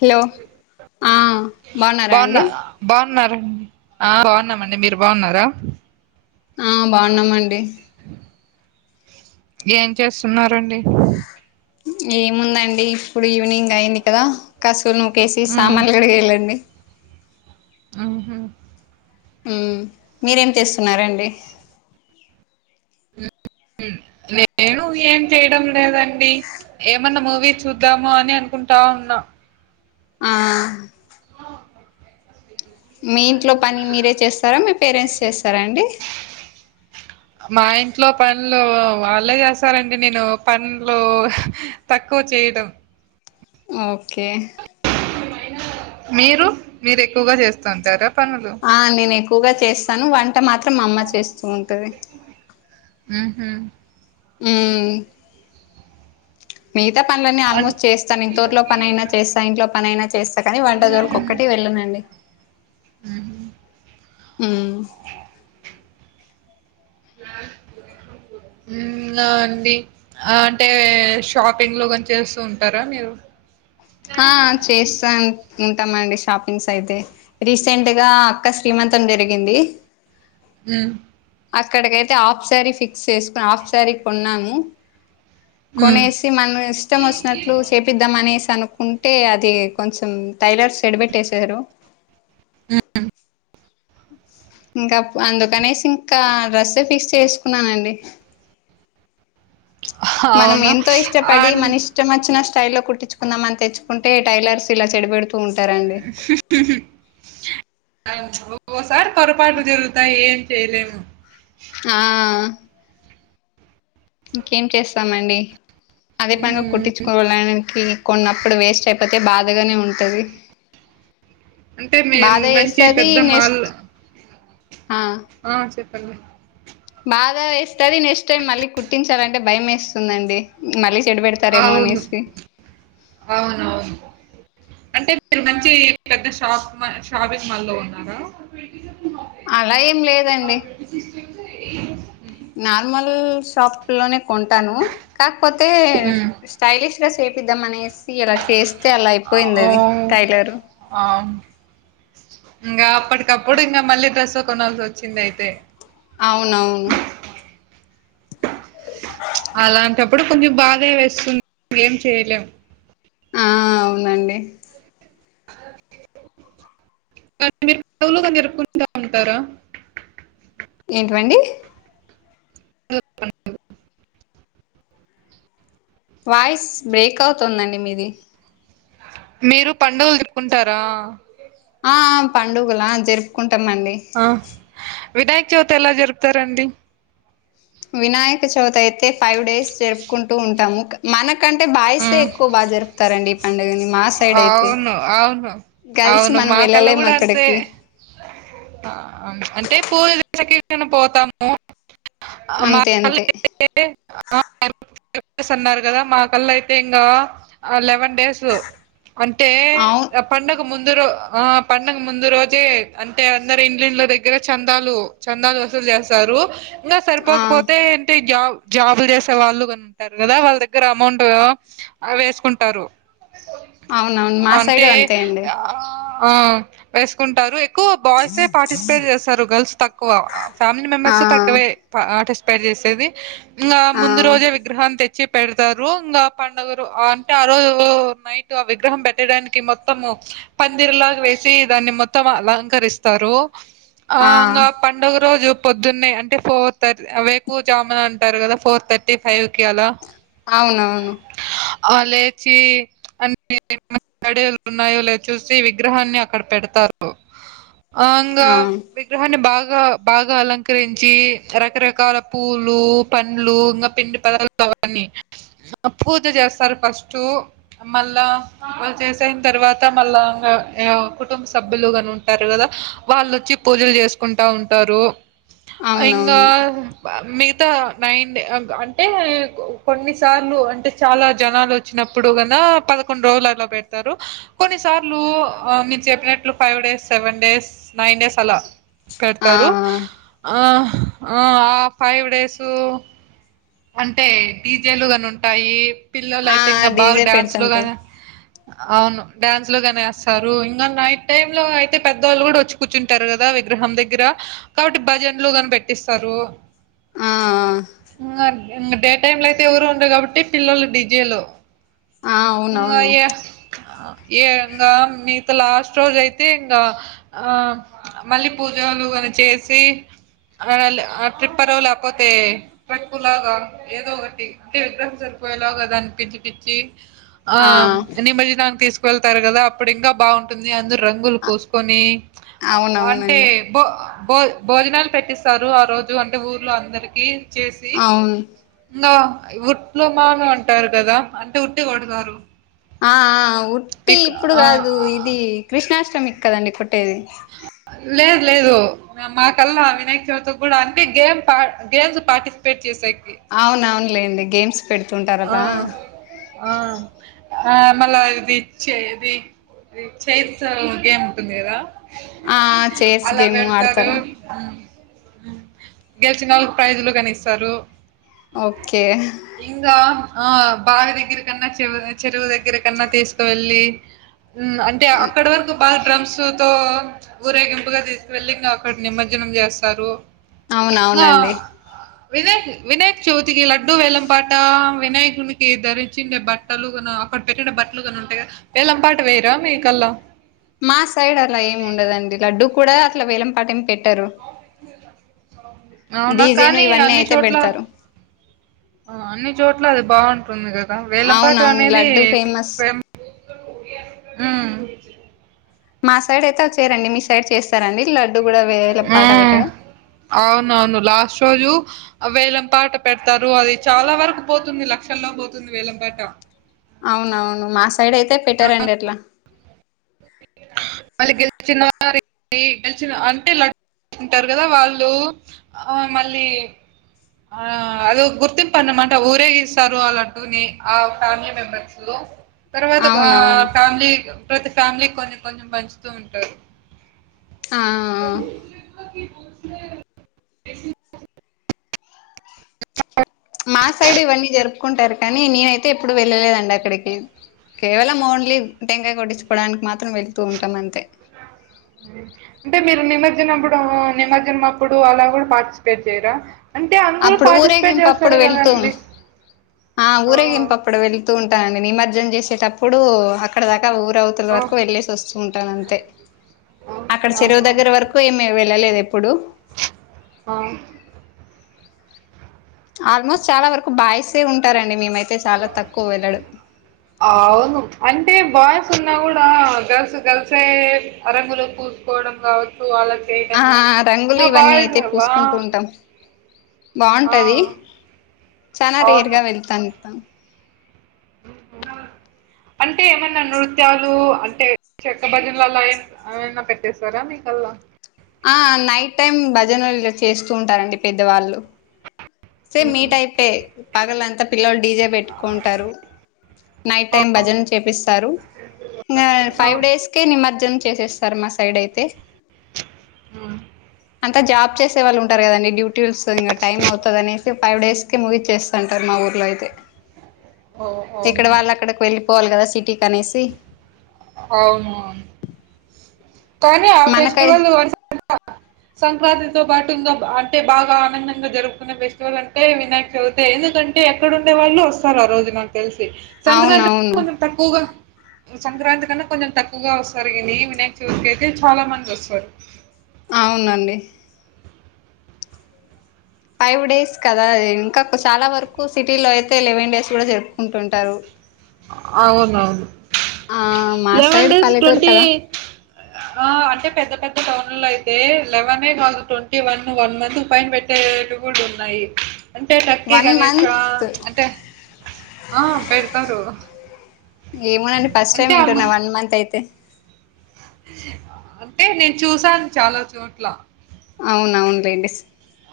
Hello ఆ బాగున్నారా అండి బాగున్నారం ఆ బాగున్నామండి మీరు బాగున్నారా. ఆ బాగున్నామండి. ఏం చేస్తున్నారండి. ఏముందండి ఇప్పుడు ఈవినింగ్ అయింది కదా కసువు నూకేసి ఉమ్ సామాన్లు కడిగి ఎళ్ళండి హ్మ్మ్ హ్మ్మ్ మీరేం చేసున్నారండి నేను ఏం చేయడం లేదండి. ఏమన్నా మూవీ చూద్దాము అని అనుకుంటా ఉన్నా. ఆ మీ ఇంట్లో పని మీరే చేస్తారా మీ పేరెంట్స్ చేస్తారా అండి. మా ఇంట్లో పన్లు వాళ్ళే చేసారండి నేను పన్లు తక్కువ చేయడం. ఓకే మీరు మీరు ఎక్కువగా చేస్తుంటారా పనులు. ఆ నేను ఎక్కువగా చేస్తాను వంట మాత్రం మా అమ్మ చేస్తూ ఉంటది. హ్మ్మ్ హ్మ్మ్ మిగతా పనులన్నీ అన్ ఆల్మోస్ట్ చేస్తాను ఇ తోటలో పనైనా చేస్తా ఇంట్లో పనైనా చేస్తా కానీ వంట జోలికి ఒకటే వెళ్ళనండి ఉహు హ్మ్మ్ ఇంగా అండి ఆ అంటే షాపింగ్ లో కొని చేస్తూ ఉంటారా మీరు‌. ఆ చేస్తా ఉంటామండి షాపింగ్స్ అయితే రీసెంట్ గా అక్కు శ్రీమంతం జరిగింది. హ్మ్మ్ అక్కడికైతే హాఫ్ సారీ ఫిక్స్ చేసుకుని ఆఫ్ సారీ కొన్నాను. హ్మ్. కొనేసి మన ఇష్టం వచ్చినట్లు చేపిద్దాం అనేసి అను ఉంటే అది కొంచెం టైలర్స్ చెడబెట్టేసారు ఇంకా అప్ అందుకనేసి ఇంకా అ డ్రస్సే ఫిక్స్ చేసుకున్నానండి మనం అవును. ఎంతో ఇష్టపడి అండ్ మనిష్ ఇష్టం వచ్చిన స్టైల్లో కుట్టించుకుందామని తెచ్చుకుంటే టైలర్స్ ఇలా చెడి పెడుతూ ఉంటారండి ఫిఫ్టీ ఫె ఆమ్ ఓకోసారి పొరపాట్లు జరుగుతాయి ఏం చేయలేము ఆ ఇంకేం చేస్తామండి అదే పనిగా హ్మ్. కుట్టించు కోల్లైనికి కొన్నప్పుడు వేస్ట్ అయిపోతే బాధగానే ఉంటుంది అంటే టది మేం బాధ మంచి ఏస్తది పెద్ద మాల్ నెక్స్ట్ ఆ ఆ చెప్పండి బాధ వేస్తుంది నెక్స్ట్ టైమ్ మళ్ళీ కుట్టించాలంటే భయం వేస్తుందిండి మళ్ళీ చెడ పెడుతు తరేమో అవును. అనేసి అవునవును అంటే మీరు మంచి పెద్ద షాప్ షాపింగ్ మాల్లో ఉన్నారా అలా ఏం లేదండి సిస్టమ్స్ ఏ ఇమ్సో నార్మల్ షాప్ లోనే కొంటాను కాకపోతే హ్మ్. స్టైలిష్ గా సేపిద్దాం అనేసి ఇలా చేస్తే అలా అయిపోయింది అది ఓహ్! టైలరు ఆ ఇంకా అప్పటికప్పుడు ఇంకా మళ్ళీ డ్రెస్ కొనాల్సి వచ్చింది అయితే అవునవును అలాంటప్పుడు కొంచెం బాధే వేస్తుంది ఏం చేయలేం ఆ అవునండి అ కానీ మీరు పలుగా నేరుపుకుంటా ఉంటారా ఏంటివండి వాయిస్ బ్రేక్ అవుతుందండి మీది మీరు పండుగలు జరుపుకుంటారా ఆ పండుగలా జరుపుకుంటామండి ఆ వినాయక్ చవితి ఎలా జరుపుతారండి వినాయక చవిత అయితే ఫైవ్ డేస్ జరుపుకుంటూ ఉంటాము క మనకంటే బైసే ఉమ్ ఎక్కువ బాగా జరుపుతారండి ఈ పండుగని మా సైడ్ అయితే అవును అవును గర్ల్స్ అవును మనం మా కల్ల వెళ్ళలేము కూడా అంతే అక్కడికి ఆ అంటే పోయే సెకండ్ కన్నా పోతాం ఆ మా అంతే వాళ్ళు అంతే ఏ ఆరు డస్ అన్నారు కదా మా కల్లా అయితే ఇంగా లెవెన్ డేస్ అంతే అవును అప్ పండగ ముందు రో ఆ పండగ ముందు రోజే అంటే అందరు ఇండ్లిండ్ల దగ్గర చందాలు చందాలు వసూలు చేస్తారు ఇంగా ఆ సరిపోకపోతే ఏంటే జ జాబులు చేసే వాళ్ళుగాని ఉంటారు కదా వాళ్ళ దగ్గర అమౌంట్ ఆ వేసుకుంటారు అవునవును మా సైడు అంటే అంతే అండి ఆ వేసుకుంటారు ఎక్కువ బాయ్సే పార్టిసిపేట్ చేస్తారు గర్ల్స్ తక్కువ ఫ్యామిలీ ఆ మెంబర్స్ తక్కువే ప పార్టిసిపేట్ చేసేది ఇంకా ఆ ముందు రోజే విగ్రహం తెచ్చ వచ్చి పెడతారు ఇంకా పండుగరు అంటే ఆ రోజు నైట్ ఆ విగ్రహం పెట్టడానికి మొత్తము పందిర్లాగా వేసి దాన్ని మొత్తం అలంకరిస్తారు ఆ గా పండుగ రోజు పొద్దున్న అంటే ఫోర్ థర్టీ అవేకు జామున అంటారు కదా ఫోర్ థర్ ర్టీ ఫైవ్ కి అల అవునవును అ లేచి డన్నాయో లేద్ చూసి విగ్రహాన్ని అక్కడ పెడతారు అంగా ఆ విగ్రహాన్ని బాగా బాగా అలంకరించి రకరకాల పూలు పండ్లు ఇంగ పిండి తరు అవన్నీ పూజ చేస్తారు ఫస్ట్ మళ్ళ వాళ్ళు చేసిన తర్వాత మళ్ళా కుటుంబ సభ్యులుగాని ఉంటారు కదా వాళ్ళుొచ్చి పూజలు చేసుకుంటా ఉంటారు ఇంగ అవునవును మిగతా నైన్ అంటే కొన్నిసార్లు అంటే చాలా జనాలు వచ్చినప్పుడు గినా పదకొండు రోజులు అలా పెడతారు కొన్ని సార్లు మీరు చెప్పినట్లు five days seven days nine days అలా ఆ పెడతారు ఆ ఆ ఫైవ్ డేస్ అంటే డీజేలని ఉంటాయి పిల్లలు ఆ అయితే ఇంగ బాగా డీజే డ్యాన్స్ [inaudible] అవును డ్యాన్స్ లోగని ఎస్తారు ఇంగ నైట్ టైమ్ లో అయితే పెద్దవాళ్ళు కూడా వచ్ కూర్చుంటారు కదా విగ్రహం దగ్గర కాబట్టి భజన్లుగాని పెట్టిస్తారు ఆ ఇంగ డే టైమ్ లో అయితే ఎవరు ఉండరు కాబట్టి పిల్లలు డిజేలు ఆ ఇంగ అవునవును ఈ ఏందో మిగతా లాస్ట్ రోజు అయితే ఇంగ ఆ మళ్ళీ పూజలుగాని చేసి ఆ ల్ ఆ ట్రిప్పరు లేకపోతే ట్రక్కులాగా ఏదో ఒకటి అంటే విగ్రహం సరిపోయేలాగా దాన్ని పిచి పిచ్చి ఆ నిమ్మజినానికి తీసుకువెళ్తారు కదా అప్పుడు ఇంకా బాగుంటుంది అందరు రంగులు ఆ పోసుకొని అ అంటే అవునవునండి భో భో భోజనాలు పెట్టిస్తారు ఆ రోజు అంటే ఊర్లు అందరికి చేసి మ్ గా ఉట్లు మాను అంటారు కదా అంటే ఉట్టి కొడతారు ఆ ఆ ఉట్టి మీకు ఇప్పుడు కాదు ఆ ఇది కృష్ణాష్ట్రమికి కదండి కొట్టేది లేదు లేదు మా కల్లా అ వినాయక చవితికి కూడా అన్ని గేమ్ గేమ్స్ పార్టిసిపేట్ చేసేకి అవున అవునులేండి గేమ్స్ పెడుతుంటారు అలా ఆ ఆ మళ్ళీ ఇచేది అది చెత్తో గేమ్ ఉంటది కదా ఆ చేర్స్ అలా గేమ్ పెడతారు ఆడతారా గెలిచినవాళ్లకు ప్రైజులు కని ఇస్తారు ఓకే ఇంగ ఆ భవి దగ్గర కన్నా చె చెరువు దగ్గర కన్నా తీసుకువెళ్ళి మ్ అంటే అక్కడివరకు డ్రమ్స్ తో ఊరేగింపుగా తీసుకువెళ్లి అక్కడ నిమజ్జనం చేస్తారు అవునవునండి వినాయక్ వినాయక్ చవితికి లడ్డు వేలం పాట్ త వినాయకునికి ధరించండే బట్టలు గిన అక్కడ పెట్టిన బట్టలు గిన ఉంటాయి కదా వేలం పాట వేయరా మీ కల్లా? మా సైడ్ అలా ఏం ఉండదండి, లడ్డూ కూడా అట్ల వేలం పాట ఏమి పెట్టరు. అవునా డీజేను కానీ ఇవన్నీ అన్ని అయితే చోట్ల, పెడతారు ఆ అన్ని చోట్ల అది బాగుంటుంది కద్ ద వేలం పాట అవునవును అనేది లడ్డు ఫేమస్ ఉమ్ మా సైడ్ అయితే చేయరండి, మీ సైడ్ చేస్తరండి లడ్డు గుడ వేలం పాట హ్మ్. పెట్టడం. అవునవును లాస్ట్ రోజు వేలం పాట పెడతారు, అది చాలా వరకు పోతుంది, లక్షల్లో పోతుంది వేలం పాట. అవునవును మా సైడ్ అయితే ఆ! పెట్టరండి అట్లా. మళ్ళీ గెలిచిన వారికి గెలిచిన అంటే లడ్ ఉంటారు కదా వాళ్ళు, ఆ మళ్ళీ ఆ అదొ గుర్తింపు అన్నమాట ఊరేగిస్తారు, ఆ లడ్డునీ ఆ ఫ్యామిలీ మెంబర్స్. తర్వాత ఆ అవునవును ఫ్యామిలీ ప్రతి ఫ్యామిలీ కొన్ని కొంచెం పంచుతూ ఉంటారు. ఆ పలే [unintelligible] మా సైడు ఇవన్నీ జరుపుకుంటారు కానీ, నేనైతే ఎప్పుడు వెళ్ళలేదండి అక్కడికి. కేవలం ఓన్లీ టెంకాయ కొట్టించుకోవడానికి మాత్రం వెళ్తూ ఉంటాం అంతే. అంటే మీరు నిమజ్జనంప్పుడు నిమజ్జనం అప్పుడు అలా గుడా పార్టిసిపేట్ చేయరా? అంటే అందరూ అప్పుడు పార్టిసిపేట్ ఊరేగింపప్పుడు చేస్తారు వెళ్తూ కదండి. ఆ ఊరేగింపు అప్పుడు వెళ్తూ ఉంటానండి, నిమజ్జనం చేసేటప్పుడు అక్కడ దాకా ఊరవుత్ టి ఆ, వరకు వెళ్ళేసి వస్తూ ఉంటాను అంతే. ఆ, అక్కడ చెరువు ఆ, దగ్గర వరకు ఏమి వెళ్ళలేదు ఎప్పుడు. ఆ ఆల్మోస్ట్ చాలా వరకు బాయిసే ఉంటారండి, మేమైతే చాలా తక్కువ వెళ్ళడం. అవును అంటే బాయ్స్ ఉన్నా గుడా గర్ల్స్ గర్ల్సీ అ రంగులు పూసుకోవడం కావచ్ ఆ రంగులు ఇవన్నీ బాయ్స్ అయితే వా పూసుకుంటూ ఉంటాం. ఆ, బాగుంటది, చానా అవును రేర్గా వెళ్తాను. [inaudible] అంటే ఏమన్నా నృత్యాలు అంటే చెక్క భజనలు అలా ఏం ఆయన్న పెట్టేేశారా మీకల్లా? ఆ నైట్ టైమ్ భజనలు చేస్తూ ఉంటారండి పెద్దవాళ్ళు. సేమ్ మీ మ్మ్. టైపే పగలంతా పిల్లలు డీజే పెట్టుకుంటారు. నైట్ ఆ, టైం భజనలు చేపిస్తారు. నా ఆ, ఫైవ్ డేస్కే నిమజ్జనం చేసేస్తారు మా సైడ్ అయితే. ఆ త జాబ్ చేసే వాళ్ళుంటారు కదండి, డ్యూటీ వస్తుంగా టైం అవుతూ అనేసి ఫైవ్ డేస్ కి మూవీ చేస్తాంటరు కదా మా ఊర్లో అయితే. ఓ ఇక్కడ అవునా వాళ్ళు అక్కడికి వెళ్ళిపోవాలి కదా సిటీ కనేసి. అవును, కానీ ఆ మనకై ఫెస్టివలు [unintelligible] సంక్రాంతితో పాటు ఇంకా అంటే బాగా ఆనందంగా జరుపుకునే ఫెస్టివల్ అంటే వినాయక్ చవితే ఎందుకంటే ఎక్కడుండే వాళ్ళు వస్తారు ఆ రోజు నాకు తెలిసి, సంక్రాంతి అవునవును కొంచెం తక్కువగా సంక్రాంతి కన్నా కొంచెం తక్కువగా వస్తారు గని, వినాయక చవితి అయితే చాలా మంది వస్తారు. అవునండి ఫైవ్ డేస్ కదా ఇంకాకు చాలా వరకు సిటీలో అయితే లెవెన్ డేస్ కూడా జరుపుకుంటుంటారు [inaudible] అవునవును ఆ మా లెవెన్ సైడ్ డేస్ పల్లెటూరు టొంటీ కదా ఆ అంటే పెద్ద పెద్ద టౌన్లుల్లో అయితే లెవెనే కాదు ట్వంటీ వన్ వన్ మంతుకు పైన పెట్టు తేలు కూడున్నాయి అంటే టక్కిీ వన్ గణేశా మంత్ అంటే ఆ పెడతారు ఏమోనండి ఫస్ట్ టైమ్ అంటే వింటున్నా అమ్మ- వన్ మంత్ అయితే అంటే నేను చూసాను చాలా చోట్ల అవునవును లేండి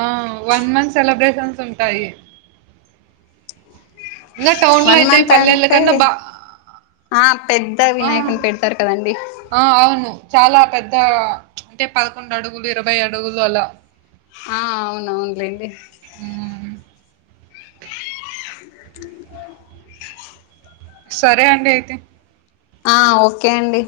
ఆ వన్ మంత్ సెలబ్రేషన్స్ ఉంటాయి ఇంకా టౌన్లో వన్ అయితే మంత్ పల్లెల అంటే కన్నా బా ఆ పెద్ద ఆ, వినాయకుని పెడతారు కదండి ఆ అవును చాలా పెద్ద అంటే పదకొండు అడుగులు ఇరవై అడుగులు అలా ఆ అవునువును లేండి ఉమ్, సరే అండి అయితే ఆ ఓకే అండి